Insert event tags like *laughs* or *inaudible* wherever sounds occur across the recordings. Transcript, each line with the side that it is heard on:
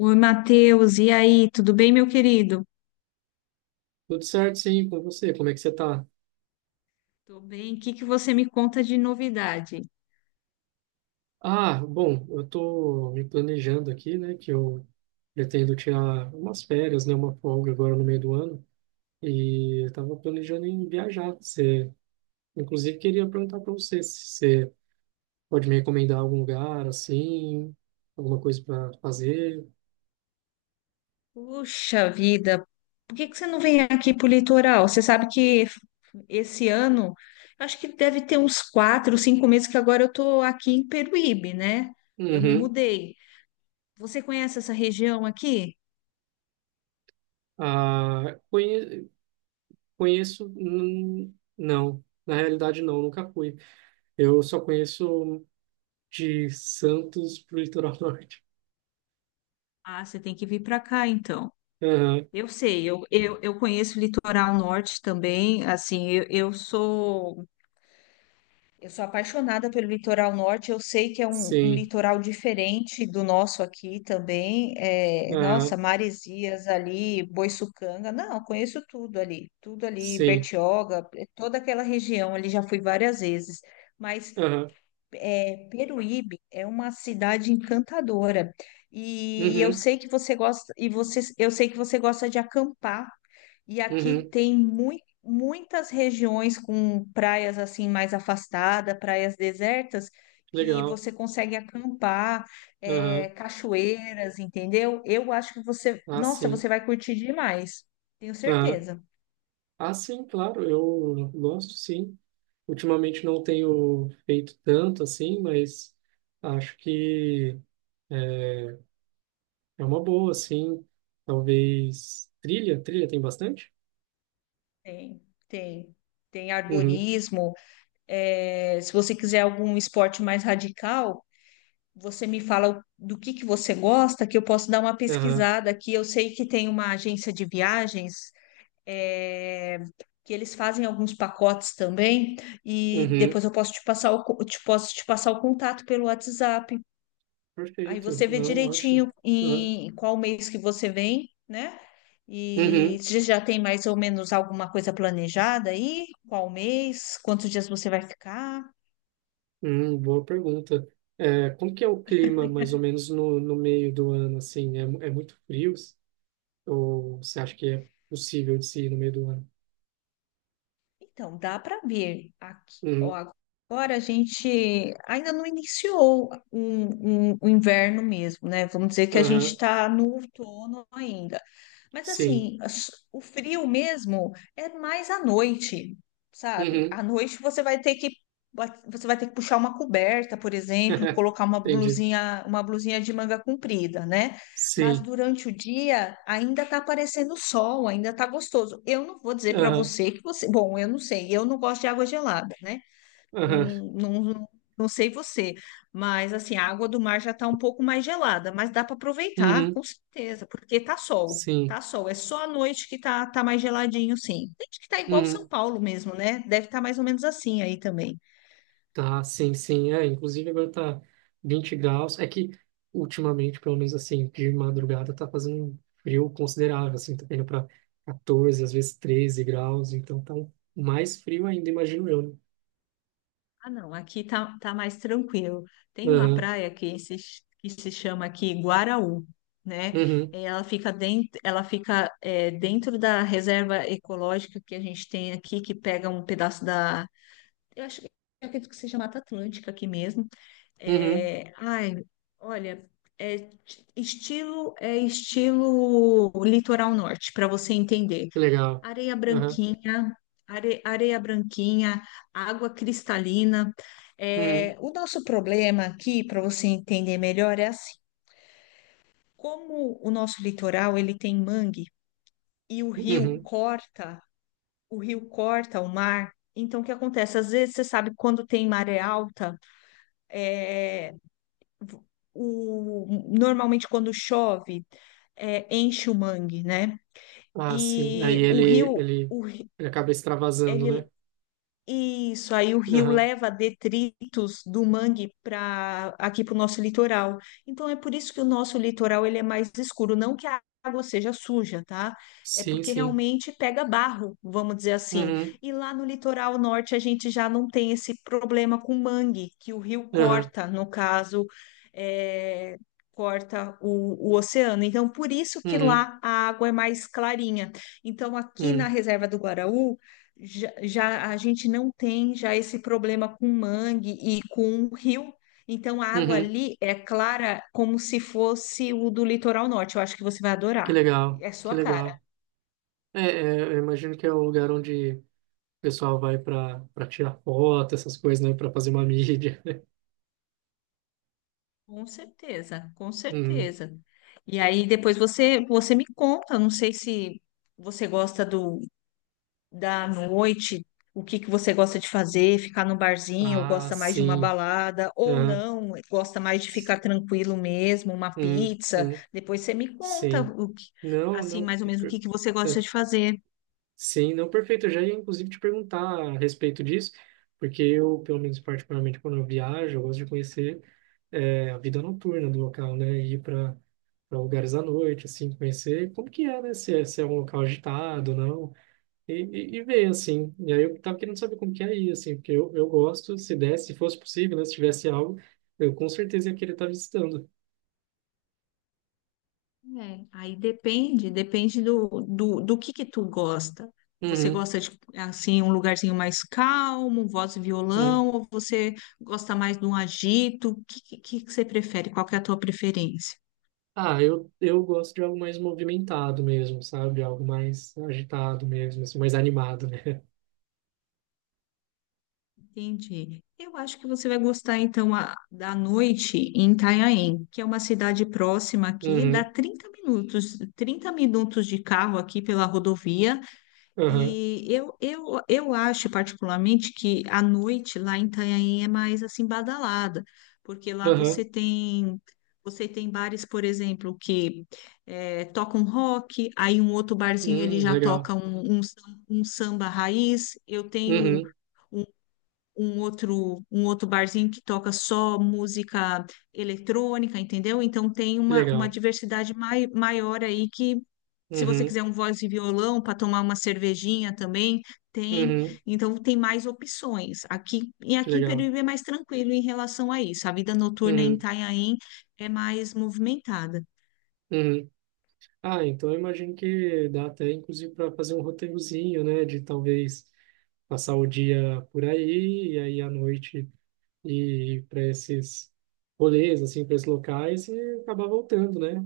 left: Oi, Matheus, e aí, tudo bem, meu querido?
right: Tudo certo, sim, com você? Como é que você tá?
left: Tô bem. O que que você me conta de novidade?
right: Ah, bom, eu tô me planejando aqui, né, que eu pretendo tirar umas férias, né, uma folga agora no meio do ano, e eu tava planejando em viajar. Você, inclusive, queria perguntar para você se você pode me recomendar algum lugar, assim, alguma coisa para fazer.
left: Puxa vida, por que que você não vem aqui pro litoral? Você sabe que esse ano, eu acho que deve ter uns 4, 5 meses que agora eu tô aqui em Peruíbe, né? Eu me
right: Uhum.
left: mudei. Você conhece essa região aqui?
right: Ah, conheço, não, na realidade não, nunca fui. Eu só conheço de Santos pro litoral *laughs* norte.
left: Ah, você tem que vir para cá, então.
right: Aham,
left: Eu sei, eu conheço o litoral norte também, assim. Eu sou apaixonada pelo litoral norte, eu sei que é um
right: sim,
left: litoral diferente do nosso aqui também. É, nossa,
right: aham,
left: Maresias ali, Boiçucanga, não, conheço tudo ali,
right: sim,
left: Bertioga, toda aquela região ali já fui várias vezes. Mas
right: aham,
left: é, Peruíbe é uma cidade encantadora e,
right: uhum,
left: eu sei que você gosta de acampar. E aqui
right: uhum,
left: tem muitas regiões com praias assim mais afastadas, praias desertas, que
right: legal,
left: você consegue acampar,
right: aham,
left: é, cachoeiras, entendeu? Eu acho que você,
right: ah,
left: nossa,
right: sim,
left: você vai curtir demais, tenho
right: aham,
left: certeza.
right: ah, sim, claro, eu gosto, sim. Ultimamente não tenho feito tanto, assim, mas acho que é, é uma boa, assim, talvez trilha, trilha tem bastante?
left: Tem, tem. Tem
right: Uhum,
left: arborismo. É, se você quiser algum esporte mais radical, você me fala o- do que você gosta, que eu posso dar uma
right: aham,
left: pesquisada aqui. Eu sei que tem uma agência de viagens é, que eles fazem alguns pacotes também, e
right: uhum,
left: depois eu posso te passar o contato pelo WhatsApp. Aí
right: perfeito,
left: você vê
right: não, ótimo,
left: direitinho
right: aham,
left: em qual mês que você vem, né? E
right: uhum.
left: se já tem mais ou menos alguma coisa planejada aí? Qual mês? Quantos dias você vai ficar?
right: Boa pergunta. É, como que é o clima, mais ou menos, no meio do ano, assim? É, é muito frio? Ou você acha que é possível de se ir no meio do ano?
left: Então, dá para ver aqui. Ó,
right: Uhum,
left: agora a gente ainda não iniciou o inverno mesmo, né? Vamos dizer que a gente
right: aham,
left: está no outono ainda. Mas
right: sim.
left: assim, o frio mesmo é mais à noite, sabe?
right: Uhum,
left: À noite você vai ter que puxar uma coberta, por exemplo,
right: *laughs*
left: colocar
right: entendi.
left: uma blusinha de manga comprida, né? Mas
right: Sim.
left: durante o dia ainda tá aparecendo sol, ainda tá gostoso. Eu não vou dizer para
right: Aham,
left: você que você. Bom, eu não sei, eu não gosto de água gelada, né? Não,
right: aham,
left: não, não sei você, mas assim, a água do mar já tá um pouco mais gelada, mas dá para aproveitar,
right: uhum,
left: com certeza, porque tá sol,
right: sim.
left: tá sol. É só à noite que tá mais geladinho, sim. Tem que tá igual
right: Uhum.
left: São Paulo mesmo, né? Deve estar mais ou menos assim aí também.
right: Tá, sim, sim. É, inclusive agora tá 20 graus. É que ultimamente, pelo menos assim, de madrugada tá fazendo um frio considerável, assim, tá indo para 14, às vezes 13 graus, então mais frio ainda, imagino eu, né?
left: Ah, não, aqui tá mais tranquilo. Tem uma
right: Aham,
left: praia que se chama aqui Guaraú, né?
right: uhum,
left: Ela fica dentro da reserva ecológica que a gente tem aqui, que pega um pedaço da. Eu acho que eu acredito que seja Mata Atlântica aqui mesmo.
right: uhum,
left: É, ai, olha, é t- estilo é estilo litoral norte, para você entender.
right: que legal.
left: Areia
right: Aham,
left: branquinha, areia branquinha, água cristalina.
right: uhum,
left: É, o nosso problema aqui, para você entender melhor, é assim: como o nosso litoral ele tem mangue e o rio
right: uhum.
left: corta, o rio corta o mar. Então, o que acontece? Às vezes, você sabe, quando tem maré alta, é, o, normalmente quando chove, é, enche o mangue, né?
right: Ah, sim. Aí
left: E o rio,
right: ele,
left: o, ri-
right: ele acaba extravasando,
left: ele,
right: né?
left: Isso, aí o rio
right: Aham,
left: leva detritos do mangue para aqui para o nosso litoral. Então é por isso que o nosso litoral ele é mais escuro, não que a água seja suja, tá? É
right: sim,
left: porque
right: sim.
left: realmente pega barro, vamos dizer assim.
right: Uhum,
left: E lá no litoral norte a gente já não tem esse problema com mangue, que o rio
right: aham,
left: corta, no caso, é, corta o oceano. Então por isso que
right: uhum,
left: lá a água é mais clarinha. Então aqui na
right: uhum,
left: reserva do Guaraú já, já a gente não tem já esse problema com mangue e com rio. Então a água
right: uhum.
left: ali é clara como se fosse o do litoral norte. Eu acho que você vai
right: Que
left: adorar.
right: legal,
left: É
right: que
left: sua cara.
right: legal. É, eu imagino que é o lugar onde o pessoal vai para tirar foto, essas coisas, né? Para fazer uma mídia. *laughs*
left: Com certeza, com
right: Uhum.
left: certeza. E aí depois você me conta, não sei se você gosta do da noite, o que que você gosta de fazer, ficar no barzinho, ou
right: Ah,
left: gosta mais de uma
right: sim.
left: balada, ou
right: Aham.
left: não, gosta mais de ficar tranquilo mesmo, uma
right: Uhum.
left: pizza.
right: Uhum.
left: Depois você me conta
right: Sim.
left: o que,
right: Não,
left: assim,
right: não.
left: mais ou menos o
right: per-
left: que que você gosta
right: É.
left: de fazer.
right: Sim, não, perfeito. Eu já ia, inclusive, te perguntar a respeito disso, porque eu, pelo menos particularmente, quando eu viajo, eu gosto de conhecer a vida noturna do local, né? Ir para lugares à noite, assim, conhecer como que é, né? Se é um local agitado, não. E ver, assim. E aí eu tava querendo saber como que é isso assim, porque eu gosto, se desse, se fosse possível, né, se tivesse algo, eu com certeza ia querer estar visitando.
left: É. Aí depende do que tu gosta. Você
right: Uhum,
left: gosta de, assim, um lugarzinho mais calmo, voz e
right: uhum.
left: violão, ou você gosta mais de um agito? O que que você prefere? Qual que é a tua preferência?
right: Ah, eu gosto de algo mais movimentado mesmo, sabe? Algo mais agitado mesmo, assim, mais animado, né? *laughs*
left: Entendi. Eu acho que você vai gostar, então, da noite em Itanhaém, que é uma cidade próxima aqui, dá
right: Uhum,
left: 30 minutos, 30 minutos de carro aqui pela rodovia.
right: aham,
left: E eu acho, particularmente, que a noite lá em Itanhaém é mais, assim, badalada, porque lá você
right: aham,
left: tem... Você tem bares, por exemplo, que tocam rock, aí um outro barzinho ele já
right: legal.
left: toca um samba raiz. Eu tenho
right: Uhum,
left: um outro barzinho que toca só música eletrônica, entendeu? Então tem
right: que
left: uma
right: legal.
left: diversidade maior aí que, se você
right: Uhum,
left: quiser um voz e violão para tomar uma cervejinha também, tem.
right: uhum,
left: Então tem mais opções. Aqui, e
right: que
left: aqui em
right: legal.
left: Peruíbe é mais tranquilo em relação a isso. A vida noturna em
right: Uhum,
left: Itanhaém é mais movimentada.
right: uhum. Ah, então eu imagino que dá até, inclusive, para fazer um roteirozinho, né, de talvez passar o dia por aí e aí à noite ir para esses rolês, assim, para esses locais e acabar voltando, né?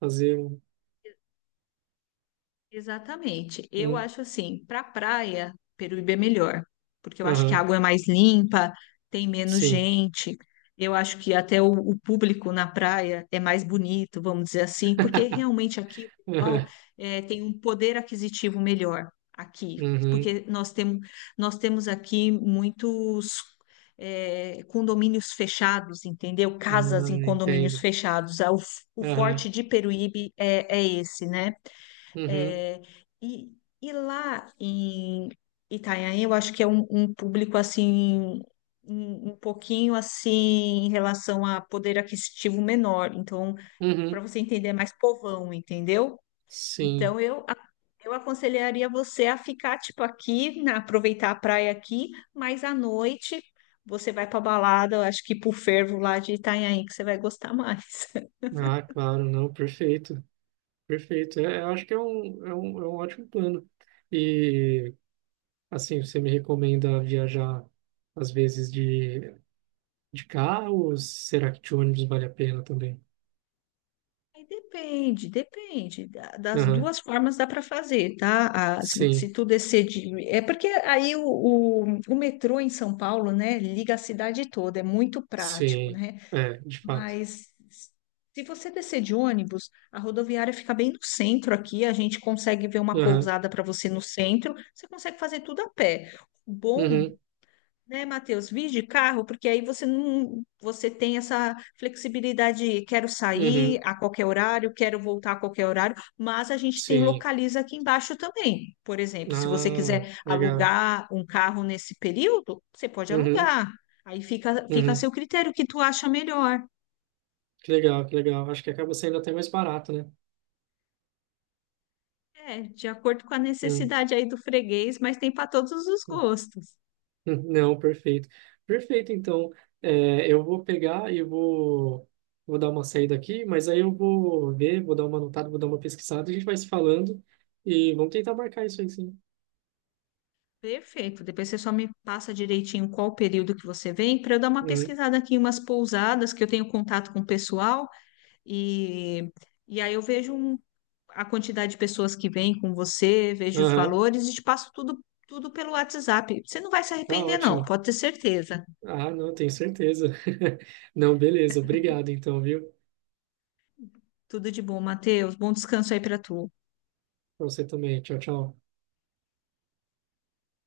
right: Fazer um.
left: Exatamente. Eu
right: um-
left: acho assim, para praia, Peruíbe é melhor, porque eu acho que a
right: Aham,
left: água é mais limpa, tem menos
right: sim.
left: gente. Eu acho que até o público na praia é mais bonito, vamos dizer assim, porque realmente aqui o pessoal
right: *laughs*
left: tem um poder aquisitivo melhor aqui,
right: Aham, uhum,
left: porque nós temos aqui muitos condomínios fechados, entendeu?
right: ah,
left: Casas em condomínios
right: entendo.
left: fechados. Ah, O
right: Aham,
left: forte de Peruíbe é esse, né?
right: uhum,
left: É, e, lá em Itanhaém, eu acho que é um público assim, um pouquinho assim em relação a poder aquisitivo menor. Então, para
right: uhum,
left: você entender, é mais povão, entendeu?
right: sim.
left: Então, eu aconselharia você a ficar tipo aqui, aproveitar a praia aqui, mas à noite você vai para balada, eu acho que pro fervo lá de Itanhaém, que você vai gostar *laughs* mais.
right: Ah, claro, não, perfeito, perfeito. É, eu acho que é um ótimo plano. E, assim, você me recomenda viajar, às vezes, de carro ou será que de ônibus vale a pena também?
left: Aí depende, depende. Das
right: Aham,
left: duas formas dá para fazer, tá? Ah, se,
right: sim,
left: se tu descer de. É porque aí o metrô em São Paulo, né, liga a cidade toda, é muito prático,
right: sim,
left: né?
right: é, de fato.
left: Mas se você descer de ônibus, a rodoviária fica bem no centro aqui, a gente consegue ver uma
right: Aham,
left: pousada para você no centro, você consegue fazer tudo a pé. O bom
right: uhum,
left: né, Matheus? Vir de carro, porque aí você não, você tem essa flexibilidade, de quero sair
right: uhum,
left: a qualquer horário, quero voltar a qualquer horário, mas a gente tem
right: sim.
left: localiza aqui embaixo também. Por exemplo, se você
right: Ah,
left: quiser
right: legal.
left: alugar um carro nesse período, você pode
right: Uhum,
left: alugar. Aí fica, fica a
right: uhum,
left: seu critério, o que tu acha melhor.
right: que legal, que legal. Acho que acaba saindo até mais barato, né?
left: É, de acordo com a
right: Hum,
left: necessidade aí do freguês, mas tem para todos os
right: hum,
left: gostos.
right: Não, perfeito. Perfeito, então, eu vou pegar e vou dar uma saída aqui, mas aí eu vou ver, vou dar uma anotada, vou dar uma pesquisada, a gente vai se falando e vamos tentar marcar isso aí, sim.
left: Perfeito. Depois você só me passa direitinho qual o período que você vem, para eu dar uma
right: Uhum,
left: pesquisada aqui em umas pousadas que eu tenho contato com o pessoal e, e aí eu vejo a quantidade de pessoas que vêm com você, vejo os
right: aham.
left: valores e te passo tudo, tudo pelo WhatsApp. Você não vai se
right: Tá
left: arrepender, não,
right: ótimo.
left: pode ter certeza.
right: Ah, não, tenho certeza. *laughs* Não, beleza. Obrigado, então, viu?
left: Tudo de bom, Matheus. Bom descanso aí para tu.
right: Pra você também. Tchau, tchau.